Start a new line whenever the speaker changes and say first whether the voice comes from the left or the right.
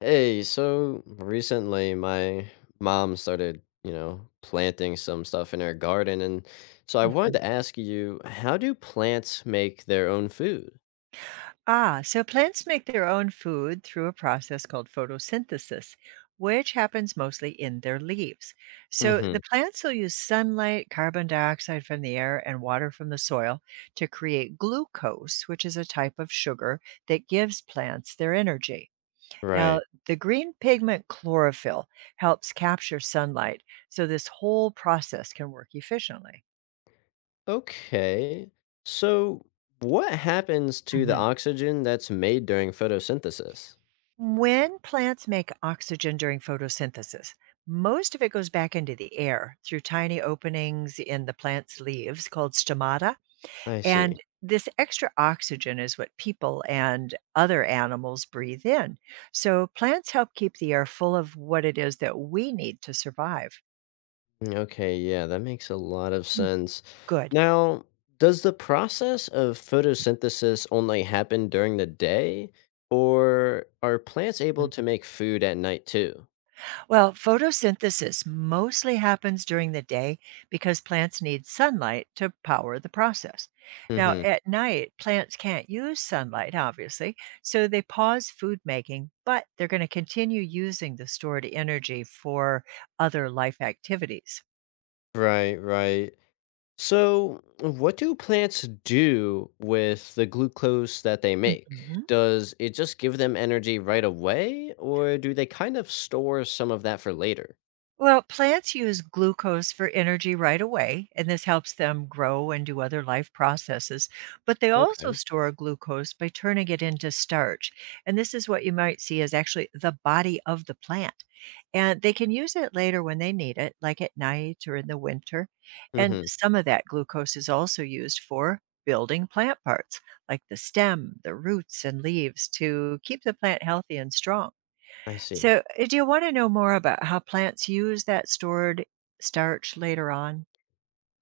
left: Hey, so recently my mom started, you know, planting some stuff in her garden. And so I wanted
right: Mhm.
left: to ask you, how do plants make their own food?
right: So plants make their own food through a process called photosynthesis, which happens mostly in their leaves. So the
left: hmm
right: plants will use sunlight, carbon dioxide from the air, and water from the soil to create glucose, which is a type of sugar that gives plants their energy. Now,
left: Right.
right: the green pigment chlorophyll helps capture sunlight, so this whole process can work efficiently.
left: Okay. So what happens to the
right: Mhm.
left: oxygen that's made during photosynthesis?
right: When plants make oxygen during photosynthesis, most of it goes back into the air through tiny openings in the plant's leaves called stomata.
left: I see.
right: And this extra oxygen is what people and other animals breathe in. So plants help keep the air full of what it is that we need to survive.
left: Okay, yeah, that makes a lot of
right: Mm,
left: sense.
right: Good.
left: Now, does the process of photosynthesis only happen during the day, or are plants able to make food at night too?
right: Well, photosynthesis mostly happens during the day because plants need sunlight to power the process. Now,
left: hmm
right: at night, plants can't use sunlight, obviously, so they pause food making, but they're going to continue using the stored energy for other life activities.
left: Right, right. So, what do plants do with the glucose that they make?
right: Mhm.
left: Does it just give them energy right away, or do they kind of store some of that for later?
right: Well, plants use glucose for energy right away, and this helps them grow and do other life processes. But they also
left: Okay.
right: store glucose by turning it into starch. And this is what you might see as actually the body of the plant. And they can use it later when they need it, like at night or in the winter. And
left: hmm
right: some of that glucose is also used for building plant parts, like the stem, the roots, and leaves to keep the plant healthy and strong.
left: I see.
right: So, do you want to know more about how plants use that stored starch later on?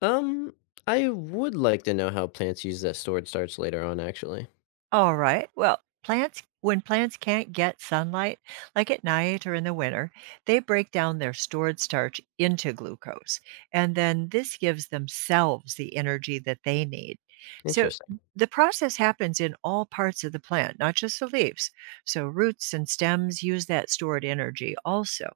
left: Um, I would like to know how plants use that stored starch later on, actually.
right: All right. Well, plants, when plants can't get sunlight, like at night or in the winter, they break down their stored starch into glucose. And then this gives themselves the energy that they need. So,
left: Interesting.
right: the process happens in all parts of the plant, not just the leaves. So, roots and stems use that stored energy also.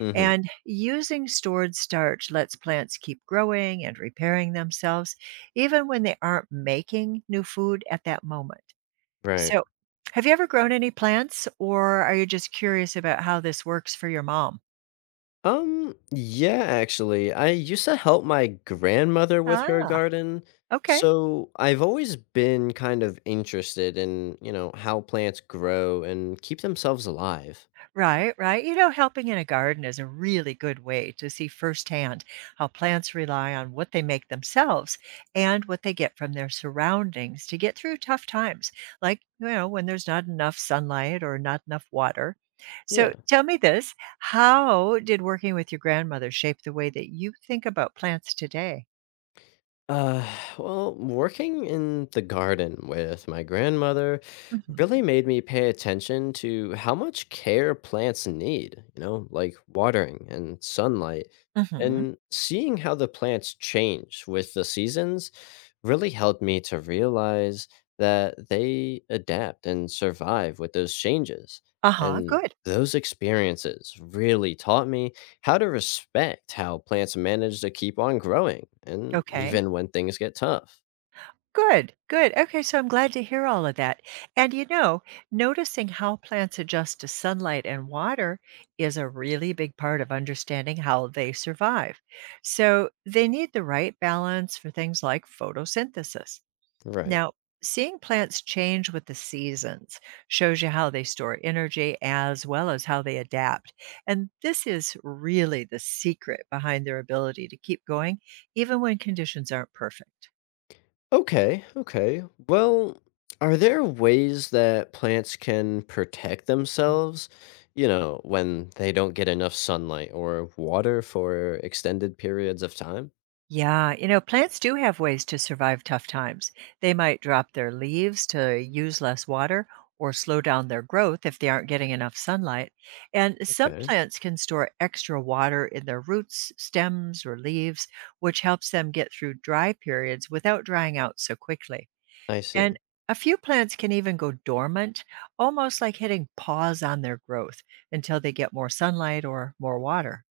left: Mm-hmm.
right: And using stored starch lets plants keep growing and repairing themselves, even when they aren't making new food at that moment.
left: Right.
right: So, have you ever grown any plants, or are you just curious about how this works for your mom?
left: Yeah, actually, I used to help my grandmother with her
right: Ah,
left: garden.
right: okay.
left: So I've always been kind of interested in, you know, how plants grow and keep themselves alive.
right: Right, right. You know, helping in a garden is a really good way to see firsthand how plants rely on what they make themselves and what they get from their surroundings to get through tough times, like, you know, when there's not enough sunlight or not enough water. So
left: Yeah.
right: tell me this. How did working with your grandmother shape the way that you think about plants today?
left: Uh, well, working in the garden with my grandmother really
right: Hmm.
left: made me pay attention to how much care plants need, you know, like watering and sunlight.
right: Hmm.
left: And seeing how the plants change with the seasons really helped me to realize that they adapt and survive with those changes.
right: Uh huh.
left: And
right: Good.
left: those experiences really taught me how to respect how plants manage to keep on growing, and
right: Okay.
left: even when things get tough.
right: Good, good. Okay, so I'm glad to hear all of that. And you know, noticing how plants adjust to sunlight and water is a really big part of understanding how they survive. So they need the right balance for things like photosynthesis.
left: Right.
right: Now, seeing plants change with the seasons shows you how they store energy as well as how they adapt. And this is really the secret behind their ability to keep going, even when conditions aren't perfect.
left: Okay, okay. Well, are there ways that plants can protect themselves, you know, when they don't get enough sunlight or water for extended periods of time?
right: Yeah, you know, plants do have ways to survive tough times. They might drop their leaves to use less water or slow down their growth if they aren't getting enough sunlight. And some
left: Okay,
right: plants can store extra water in their roots, stems, or leaves, which helps them get through dry periods without drying out so quickly.
left: I see.
right: And a few plants can even go dormant, almost like hitting pause on their growth until they get more sunlight or more water.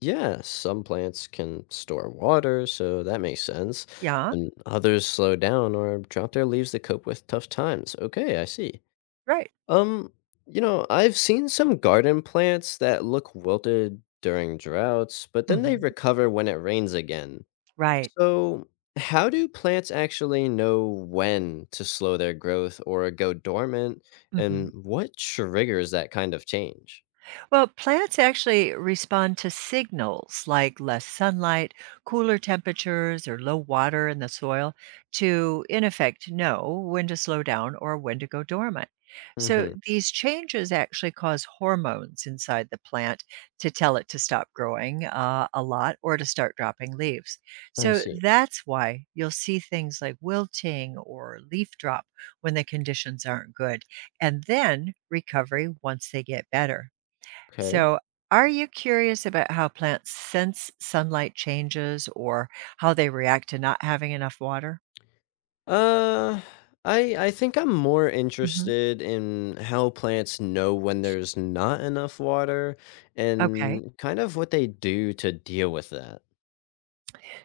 left: Yeah, some plants can store water, so that makes sense.
right: Yeah,
left: And others slow down or drop their leaves to cope with tough times. Okay, I see.
right: right.
left: Um, you know, I've seen some garden plants that look wilted during droughts, but then they
right: Hmm.
left: recover when it rains again.
right: Right.
left: So, how do plants actually know when to slow their growth or go dormant,
right: Hmm.
left: and what triggers that kind of change?
right: Well, plants actually respond to signals like less sunlight, cooler temperatures, or low water in the soil to, in effect, know when to slow down or when to go dormant. So
left: Mm-hmm.
right: these changes actually cause hormones inside the plant to tell it to stop growing a lot or to start dropping leaves.
left: I
right: So
left: see.
right: that's why you'll see things like wilting or leaf drop when the conditions aren't good, and then recovery once they get better.
left: Okay.
right: So, are you curious about how plants sense sunlight changes or how they react to not having enough water?
left: Uh, I think I'm more
right: Hmm.
left: interested in how plants know when there's not enough water
right: Okay.
left: and kind of what they do to deal with that.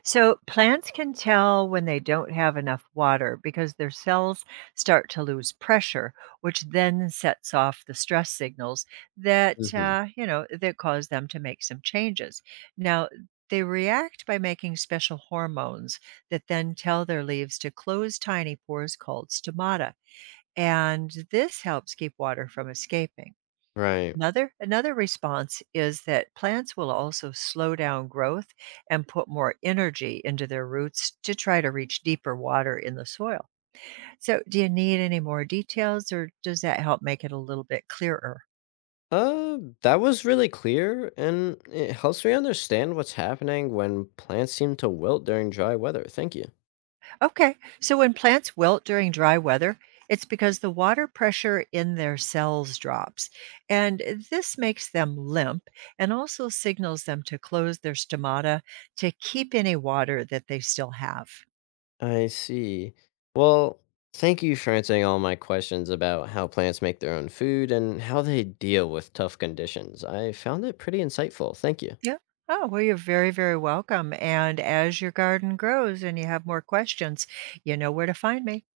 right: So, plants can tell when they don't have enough water because their cells start to lose pressure, which then sets off the stress signals that,
left: hmm
right: uh, you know, that cause them to make some changes. Now, they react by making special hormones that then tell their leaves to close tiny pores called stomata. And this helps keep water from escaping.
left: Right.
right: Another response is that plants will also slow down growth and put more energy into their roots to try to reach deeper water in the soil. So, do you need any more details or does that help make it a little bit clearer?
left: That was really clear, and it helps me understand what's happening when plants seem to wilt during dry weather. Thank you.
right: Okay. So when plants wilt during dry weather, it's because the water pressure in their cells drops. And this makes them limp and also signals them to close their stomata to keep any water that they still have.
left: I see. Well, thank you for answering all my questions about how plants make their own food and how they deal with tough conditions. I found it pretty insightful. Thank you.
right: Yeah. Oh, well, you're very, very welcome. And as your garden grows and you have more questions, you know where to find me.